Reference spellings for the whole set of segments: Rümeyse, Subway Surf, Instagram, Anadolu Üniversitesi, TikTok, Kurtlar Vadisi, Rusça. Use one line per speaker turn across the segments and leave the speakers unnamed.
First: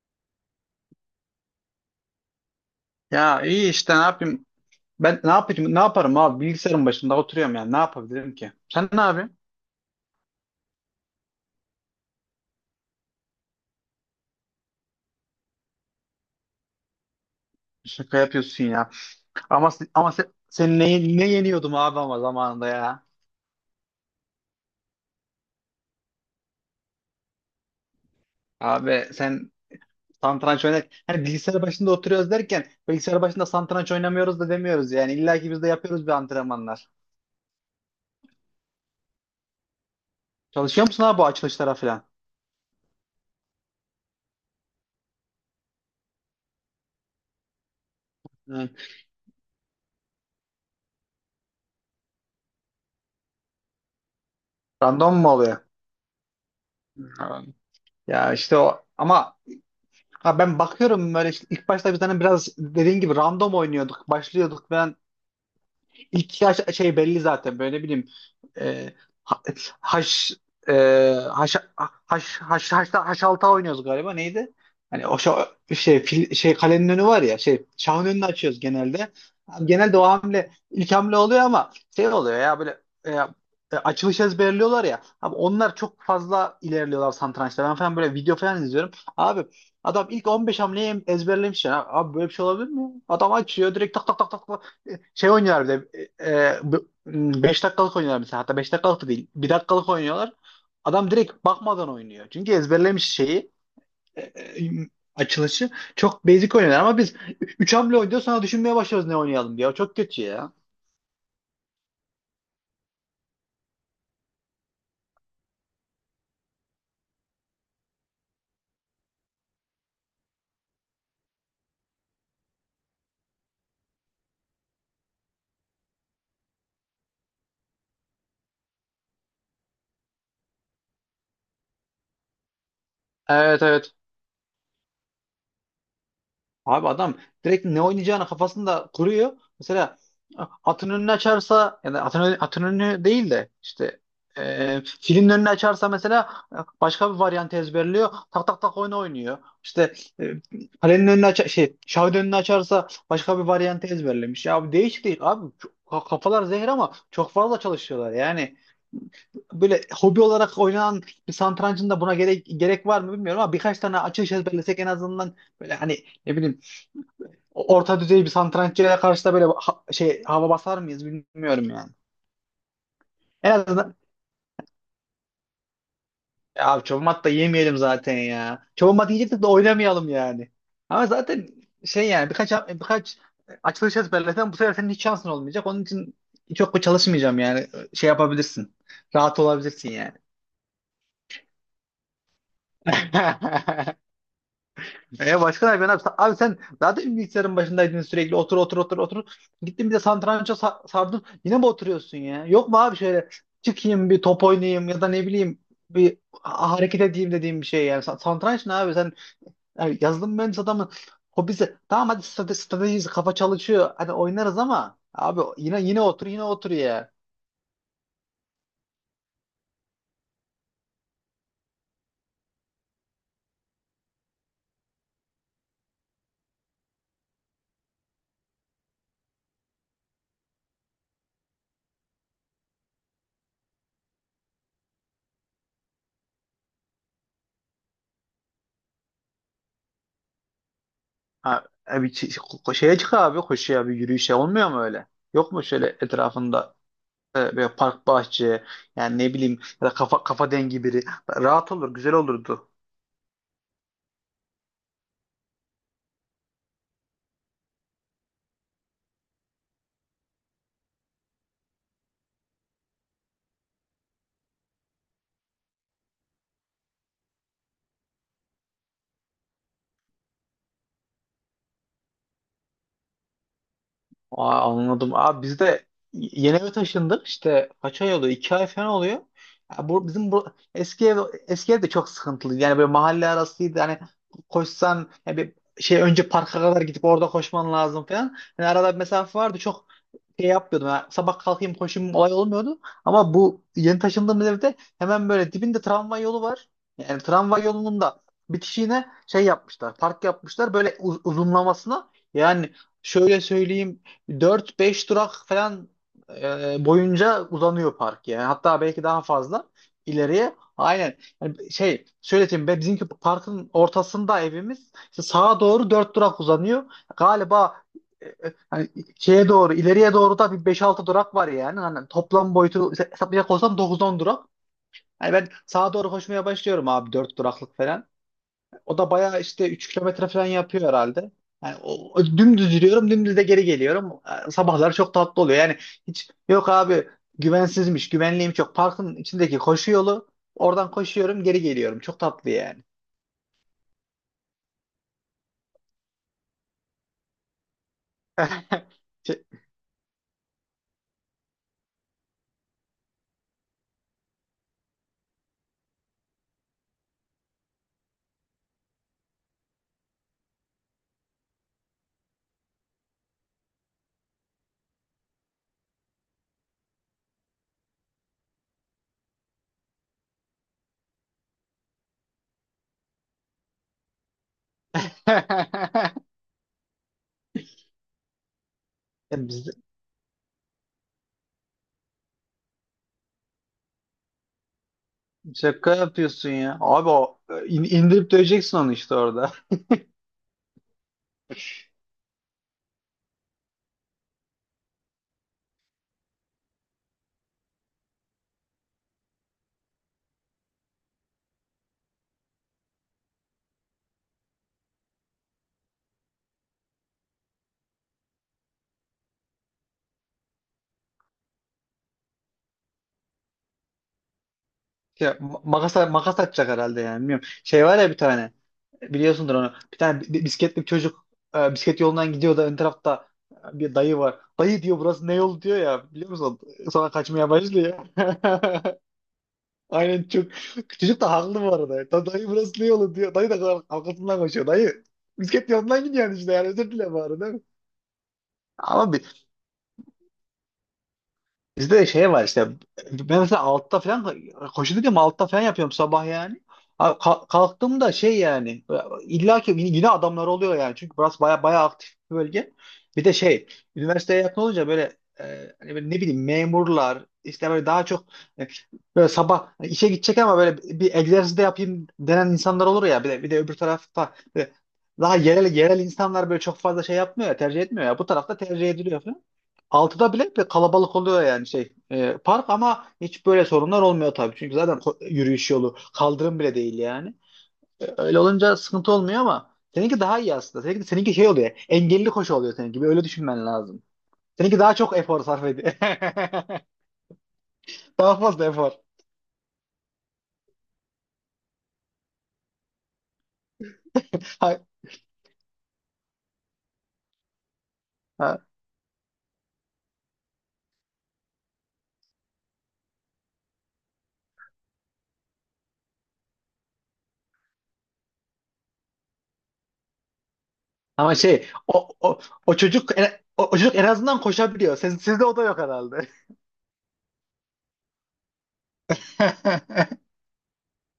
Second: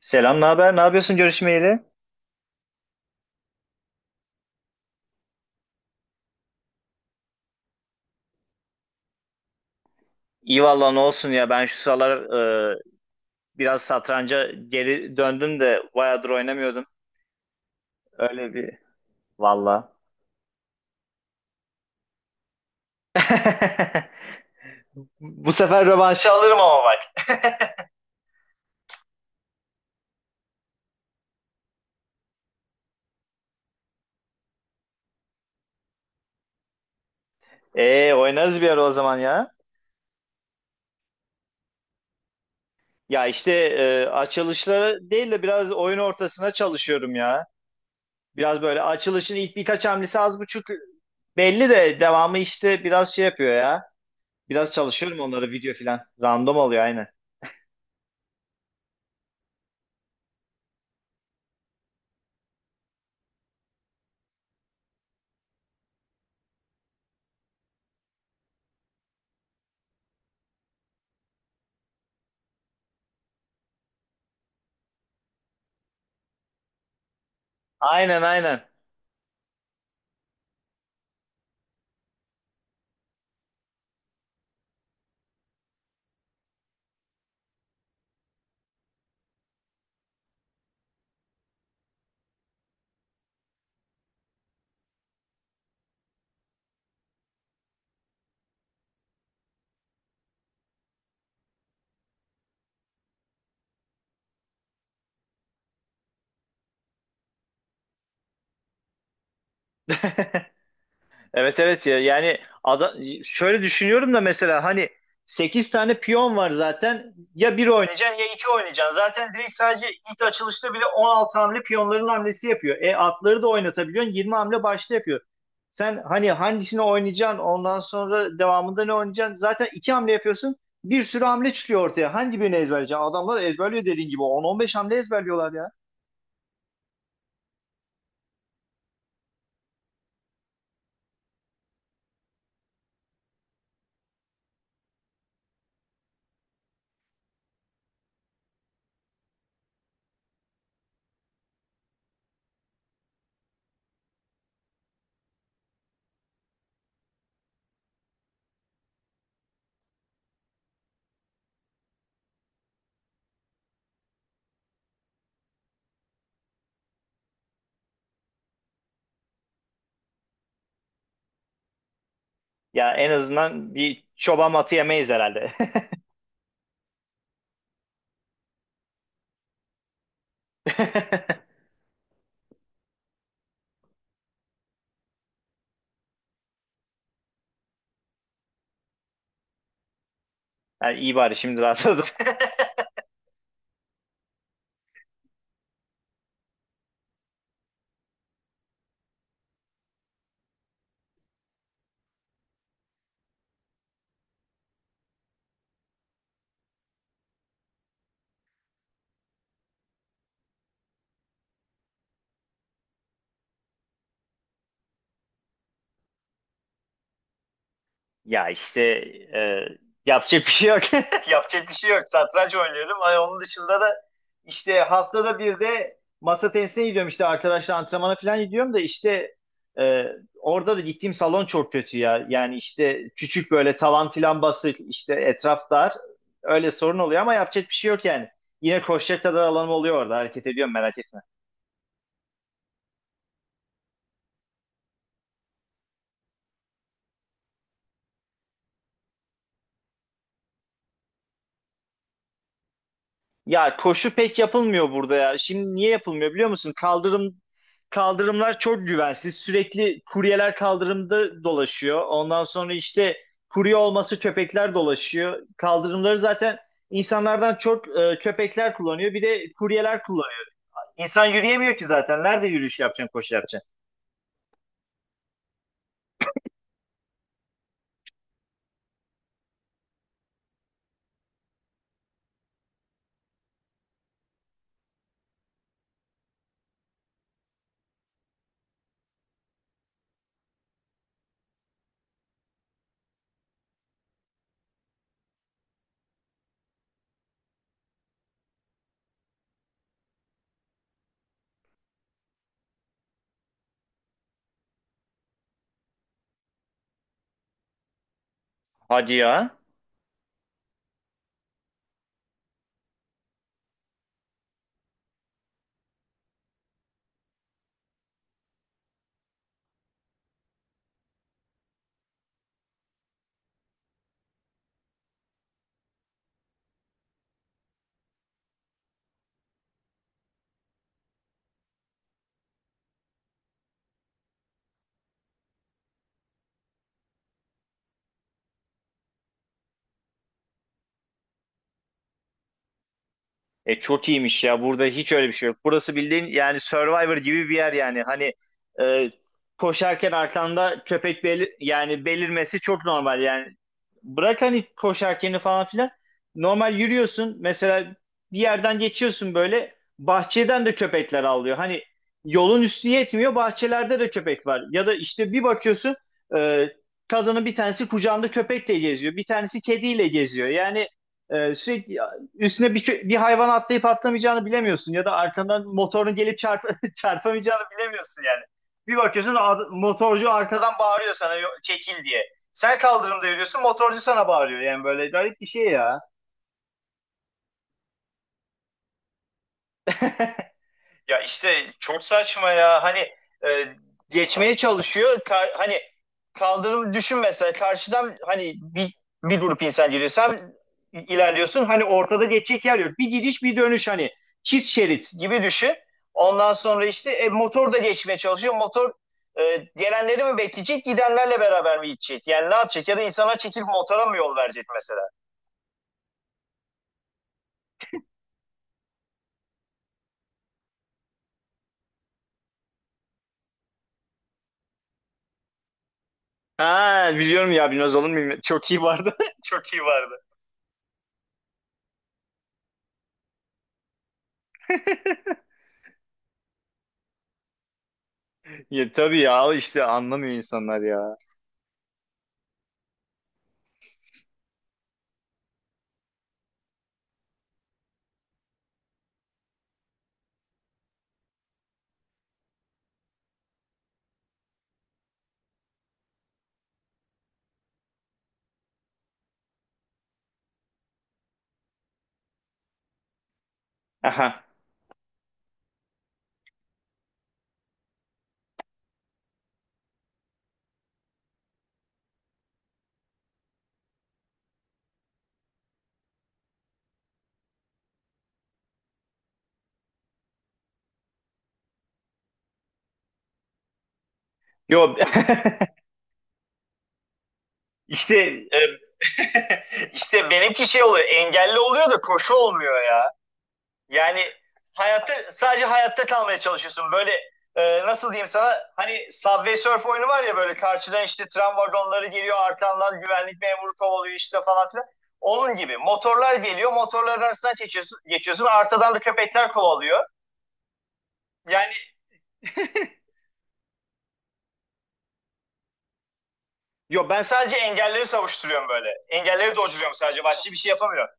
Selam, ne haber? Ne yapıyorsun görüşmeyeli?
Ya iyi işte ne yapayım? Ben ne yapayım? Ne yaparım abi? Bilgisayarın başında oturuyorum yani. Ne yapabilirim ki? Sen ne yapıyorsun?
İyi valla ne olsun ya ben şu sıralar e, biraz satranca geri döndüm de bayağıdır oynamıyordum.
Şaka
Öyle
yapıyorsun
bir
ya. Ama
valla.
ama sen ne yeniyordum abi ama zamanında ya.
Bu sefer rövanşı alırım ama bak.
Abi sen satranç oynar. Hani bilgisayar başında oturuyoruz derken bilgisayar başında satranç oynamıyoruz da demiyoruz yani. İlla ki biz de yapıyoruz bir antrenmanlar.
Oynarız bir ara o zaman ya.
Çalışıyor musun abi bu açılışlara falan?
Ya işte açılışları değil de biraz oyun ortasına çalışıyorum ya. Biraz
Hı.
böyle açılışın ilk birkaç hamlesi az buçuk belli de devamı işte biraz şey yapıyor ya. Biraz
Random
çalışıyorum
mu
onları
oluyor?
video filan. Random oluyor aynen.
Hı. Ya işte o ama ha, ben bakıyorum böyle işte ilk başta biz hani biraz dediğin gibi random oynuyorduk, başlıyorduk ve İlk yaş şey belli zaten böyle ne bileyim e, ha- haş e, haş haş haş haşta haş alta oynuyoruz galiba neydi? Hani o şey fil, şey kalenin önü var ya şey şahın
Aynen,
önünü açıyoruz
aynen.
genelde. Genelde o hamle ilk hamle oluyor ama şey oluyor ya böyle açılış ezberliyorlar ya. Abi onlar çok fazla ilerliyorlar satrançta. Ben falan böyle video falan izliyorum. Abi adam ilk 15 hamleyi ezberlemiş ya. Abi böyle bir şey olabilir mi? Adam açıyor direkt tak tak tak tak şey oynuyorlar bir de 5 dakikalık oynuyorlar mesela, hatta 5 dakikalık da değil bir dakikalık oynuyorlar. Adam direkt bakmadan oynuyor. Çünkü ezberlemiş şeyi e, e, açılışı. Çok basic oynuyorlar ama biz 3 hamle oynuyor sonra düşünmeye başlıyoruz ne oynayalım diye. O çok kötü ya.
Evet, evet, ya yani şöyle düşünüyorum da mesela hani 8 tane piyon var zaten, ya bir oynayacaksın ya 2 oynayacaksın. Zaten direkt sadece ilk açılışta bile 16 hamle piyonların hamlesi yapıyor. E atları da oynatabiliyorsun, 20 hamle başta yapıyor. Sen hani hangisini oynayacaksın, ondan sonra devamında ne oynayacaksın? Zaten 2 hamle yapıyorsun, bir sürü hamle çıkıyor ortaya. Hangi birini ezberleyeceksin? Adamlar
Evet,
ezberliyor
evet.
dediğin gibi, 10-15 hamle ezberliyorlar ya.
Abi adam direkt ne oynayacağını kafasında kuruyor. Mesela atın önünü açarsa, yani atın, atın önünü değil de işte filin önünü açarsa mesela başka bir varyant ezberliyor. Tak tak tak oyunu oynuyor. İşte e, kalenin önünü aç, şey şahın önünü açarsa başka bir varyant ezberlemiş. Ya bu değişik değil abi. Kafalar zehir ama çok fazla çalışıyorlar. Yani böyle hobi olarak oynanan bir satrancın da buna gerek, gerek var mı bilmiyorum ama birkaç tane açılış ezberlesek en azından böyle hani ne bileyim orta düzey bir santraçıya karşı da böyle şey hava basar mıyız bilmiyorum yani.
Ya en
En
azından
azından
bir çoban atı yemeyiz herhalde.
ya abi çoban da yemeyelim zaten ya. Çoban mat yiyecektik de oynamayalım yani. Ama zaten şey yani birkaç açılış ezberlesen bu sefer senin hiç şansın olmayacak. Onun için çok çalışmayacağım yani. Şey yapabilirsin. Rahat olabilirsin yani.
Yani iyi, bari şimdi rahatladım.
E, başka ne yapıyorsun abi? Abi sen zaten bilgisayarın başındaydın sürekli otur otur otur otur. Gittin bir de satranca sardın. Yine mi oturuyorsun ya? Yok mu abi şöyle çıkayım bir top oynayayım, ya da ne bileyim bir hareket edeyim dediğim bir şey yani. Satranç ne abi, sen yani yazılım mühendisi adamın hobisi. Tamam, hadi strateji, kafa çalışıyor. Hadi oynarız ama abi yine yine otur, yine otur ya.
Ya işte e, yapacak bir şey yok. Yapacak bir şey yok. Satranç oynuyorum. Ay, onun dışında da işte haftada bir de masa tenisine gidiyorum. İşte arkadaşlar antrenmana falan gidiyorum da işte e, orada da gittiğim salon çok kötü ya. Yani işte küçük böyle, tavan falan basık, işte etraf dar. Öyle sorun oluyor ama yapacak bir şey yok yani. Yine koşacak kadar alanım oluyor orada. Hareket ediyorum, merak etme.
Ha, abi şeye çık abi, koşuya, bir yürüyüşe olmuyor mu öyle? Yok mu şöyle etrafında böyle park bahçe, yani ne bileyim, ya da kafa dengi biri, rahat olur, güzel olurdu.
Ya koşu pek yapılmıyor burada ya. Şimdi niye yapılmıyor biliyor musun? Kaldırımlar çok güvensiz. Sürekli kuryeler kaldırımda dolaşıyor. Ondan sonra işte kurye olması, köpekler dolaşıyor. Kaldırımları zaten insanlardan çok köpekler kullanıyor. Bir de kuryeler kullanıyor. İnsan yürüyemiyor ki zaten. Nerede yürüyüş yapacaksın, koşu yapacaksın?
Aa, anladım. Abi biz de yeni eve taşındık, işte kaç ay oluyor? 2 ay falan oluyor. Ya bu, bizim bu eski ev eski ev de çok sıkıntılıydı. Yani böyle mahalle arasıydı. Hani koşsan yani bir şey, önce parka kadar gidip orada koşman lazım falan. Yani arada bir mesafe vardı. Çok şey yapmıyordum, ha, sabah kalkayım koşayım olay olmuyordu. Ama bu yeni taşındığımız evde hemen böyle dibinde tramvay yolu var. Yani tramvay yolunun da bitişiğine şey yapmışlar, park yapmışlar böyle uzunlamasına. Yani şöyle söyleyeyim, dört beş durak falan boyunca uzanıyor park yani. Hatta belki
Hadi
daha
ya.
fazla ileriye. Aynen. Yani şey söyleyeyim, be, bizimki parkın ortasında evimiz. İşte sağa doğru 4 durak uzanıyor. Galiba hani şeye doğru, ileriye doğru da bir beş-altı durak var yani. Hani toplam boyutu hesaplayacak olsam dokuz-on durak. Yani ben sağa doğru koşmaya başlıyorum abi, 4 duraklık falan. O da bayağı işte 3 kilometre falan yapıyor herhalde. Yani o dümdüz yürüyorum, dümdüz de geri geliyorum. Sabahlar çok tatlı oluyor. Yani hiç yok abi, güvensizmiş, güvenliğim çok. Parkın içindeki koşu yolu, oradan koşuyorum, geri geliyorum. Çok tatlı yani.
E, çok iyiymiş ya. Burada hiç öyle bir şey yok. Burası bildiğin yani Survivor gibi bir yer yani. Hani e,
Şey-
koşarken arkanda köpek belirmesi çok normal yani. Bırak hani koşarkeni falan filan. Normal yürüyorsun. Mesela bir yerden geçiyorsun böyle. Bahçeden de köpekler avlıyor. Hani yolun üstü yetmiyor, bahçelerde de köpek var. Ya da işte bir bakıyorsun, e, kadının bir tanesi kucağında köpekle geziyor, bir tanesi kediyle geziyor. Yani sürekli üstüne bir hayvan atlayıp atlamayacağını bilemiyorsun, ya da arkandan motorun gelip çarpamayacağını bilemiyorsun yani. Bir bakıyorsun, motorcu arkadan bağırıyor sana, çekil" diye. Sen kaldırımda yürüyorsun, motorcu sana bağırıyor yani, böyle garip bir şey
Şaka
ya.
yapıyorsun ya. Abi o indirip döveceksin onu işte orada.
Ya işte çok saçma ya. Hani e, geçmeye çalışıyor. Hani kaldırım düşün, mesela karşıdan hani bir grup insan geliyor. Sen ilerliyorsun. Hani ortada geçecek yer yok, bir gidiş bir dönüş, hani çift şerit gibi düşün. Ondan sonra işte motor da geçmeye çalışıyor. Motor gelenleri mi bekleyecek, gidenlerle beraber mi gidecek? Yani ne yapacak? Ya da insana çekilip motora mı yol verecek mesela?
Ya, makas, makas atacak herhalde yani, bilmiyorum. Şey var ya bir tane, biliyorsundur onu. Bir tane bisikletli bir çocuk bisiklet yolundan gidiyor da ön tarafta bir dayı var. Dayı diyor burası ne yol diyor ya, biliyor musun?
Ha,
Sonra kaçmaya
biliyorum ya, bilmez
başlıyor.
olur muyum? Çok iyi vardı. Çok iyi vardı.
Aynen, çok. Çocuk da haklı bu arada. Dayı burası ne yolu diyor. Dayı da arkasından koşuyor. Dayı bisiklet yolundan gidiyor yani, işte yani özür dile bari, değil mi?
Ya,
Ama
tabii ya, işte anlamıyor insanlar ya.
bizde de şey var işte. Ben mesela altta falan, koşu dedim altta falan yapıyorum sabah yani. Abi kalktığımda şey yani, illa ki yine yine adamlar oluyor yani, çünkü burası baya baya aktif bir bölge. Bir de şey, üniversiteye yakın olunca böyle, hani böyle ne bileyim memurlar işte böyle daha çok e, böyle sabah işe gidecek ama böyle bir egzersiz de yapayım denen insanlar olur ya, bir de öbür tarafta
Aha.
böyle daha yerel yerel insanlar böyle çok fazla şey yapmıyor ya, tercih etmiyor ya, bu tarafta tercih ediliyor falan. Altıda bile bir kalabalık oluyor yani şey park, ama hiç böyle sorunlar olmuyor tabii. Çünkü zaten yürüyüş yolu kaldırım bile değil yani. E, öyle olunca sıkıntı olmuyor ama seninki daha iyi aslında. Seninki şey oluyor, engelli koşu oluyor seninki. Bir öyle düşünmen lazım. Seninki
Yo.
daha çok efor sarf ediyor.
işte
Daha
e,
fazla efor.
işte benimki şey oluyor, engelli oluyor da koşu olmuyor ya. Yani
Ha-
hayatta, sadece hayatta kalmaya çalışıyorsun. Böyle nasıl diyeyim sana,
ha.
hani Subway Surf oyunu var ya, böyle karşıdan işte tren vagonları geliyor, arkandan güvenlik memuru kovalıyor işte falan filan. Onun gibi motorlar geliyor, motorların arasından geçiyorsun, geçiyorsun, arkadan da köpekler kovalıyor.
Ama şey
Yani.
o çocuk en, o çocuk en azından koşabiliyor. Sizde o da yok herhalde.
Yo, ben sadece engelleri savuşturuyorum böyle. Engelleri dolduruyorum sadece. Başka bir şey yapamıyorum.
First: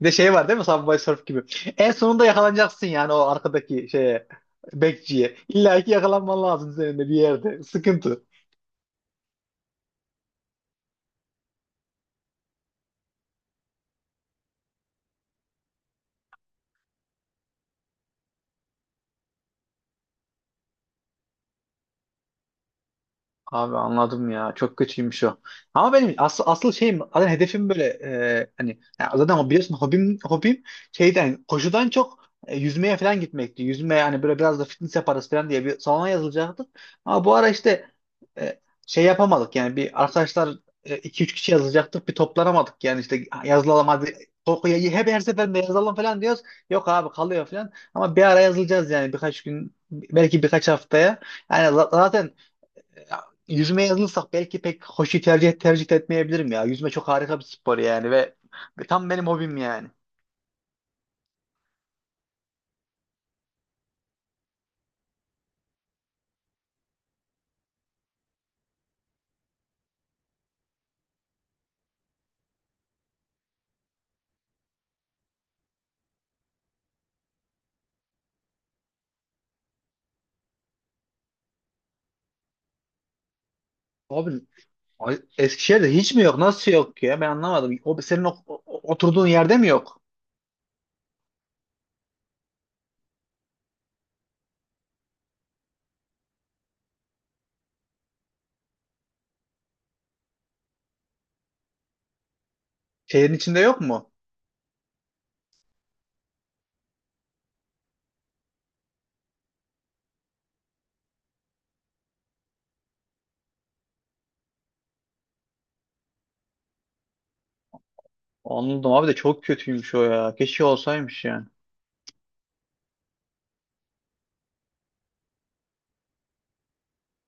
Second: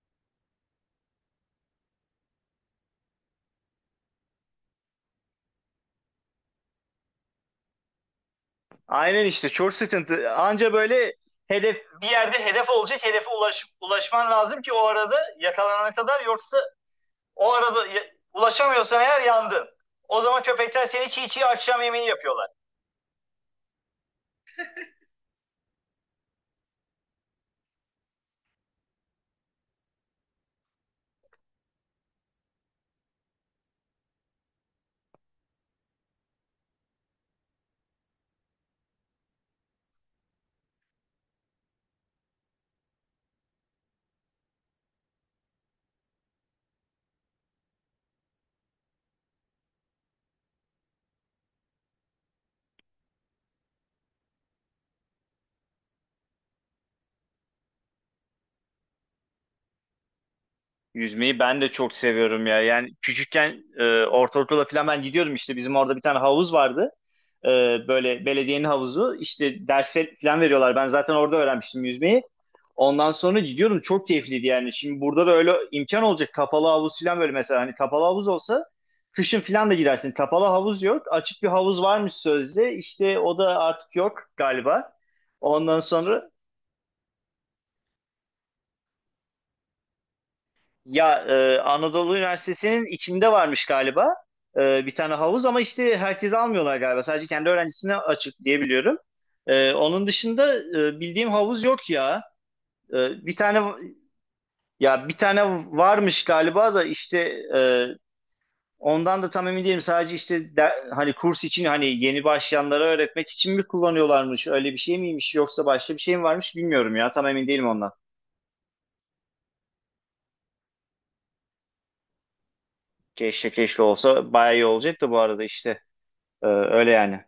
Bir de şey var değil mi? Subway Surf gibi. En sonunda yakalanacaksın yani o arkadaki şeye. Bekçiye. İlla ki yakalanman lazım senin de bir yerde. Sıkıntı.
Aynen, işte çok sıkıntı. Anca böyle hedef, bir yerde hedef olacak, hedefe ulaşman lazım ki o arada, yakalanana kadar, yoksa o arada ulaşamıyorsan eğer yandın. O zaman köpekler seni çiğ çiğ akşam yemeği yapıyorlar.
Abi anladım ya. Çok kötüymüş o. Ama benim asıl asıl şeyim, zaten hedefim böyle hani ya zaten o biliyorsun, hobim, hobim şeyden, koşudan çok yüzmeye falan gitmekti. Yüzmeye hani böyle biraz da fitness yaparız falan diye bir salona yazılacaktık. Ama bu ara işte e, şey yapamadık yani, bir arkadaşlar iki üç kişi yazılacaktık, bir toplanamadık yani, işte yazılalım hadi, korkuya hep her seferinde yazalım falan diyoruz. Yok abi, kalıyor falan. Ama bir ara yazılacağız yani, birkaç gün belki, birkaç haftaya. Yani zaten ya, yüzmeye yazılırsak belki pek hoşu tercih etmeyebilirim ya. Yüzme çok harika bir spor yani ve tam benim hobim yani.
Yüzmeyi ben de çok seviyorum ya. Yani küçükken ortaokula falan ben gidiyordum, işte bizim orada bir tane havuz vardı. Ee, Böyle belediyenin havuzu, işte ders falan veriyorlar. Ben zaten orada öğrenmiştim yüzmeyi. Ondan sonra gidiyorum, çok keyifliydi yani. Şimdi burada da öyle imkan olacak. Kapalı havuz falan, böyle mesela hani kapalı havuz olsa kışın falan da girersin. Kapalı havuz yok. Açık bir havuz varmış sözde. İşte o da artık yok
Abi
galiba. Ondan
Eskişehir'de hiç mi
sonra,
yok? Nasıl yok ya? Ben anlamadım. O, senin oturduğun yerde mi yok?
ya Anadolu Üniversitesi'nin içinde varmış galiba bir tane havuz, ama işte herkese almıyorlar galiba. Sadece kendi öğrencisine açık diye biliyorum. E, onun dışında bildiğim havuz yok ya. E,
Şehrin
bir tane,
içinde yok mu?
ya bir tane varmış galiba da, işte e, ondan da tam emin değilim. Sadece işte hani kurs için, hani yeni başlayanlara öğretmek için mi kullanıyorlarmış? Öyle bir şey miymiş, yoksa başka bir şey mi varmış bilmiyorum ya. Tam emin değilim ondan.
Anladım abi, de çok kötüymüş o ya. Keşke olsaymış yani.
Keşke, keşke olsa bayağı iyi olacak da, bu arada işte E, öyle yani.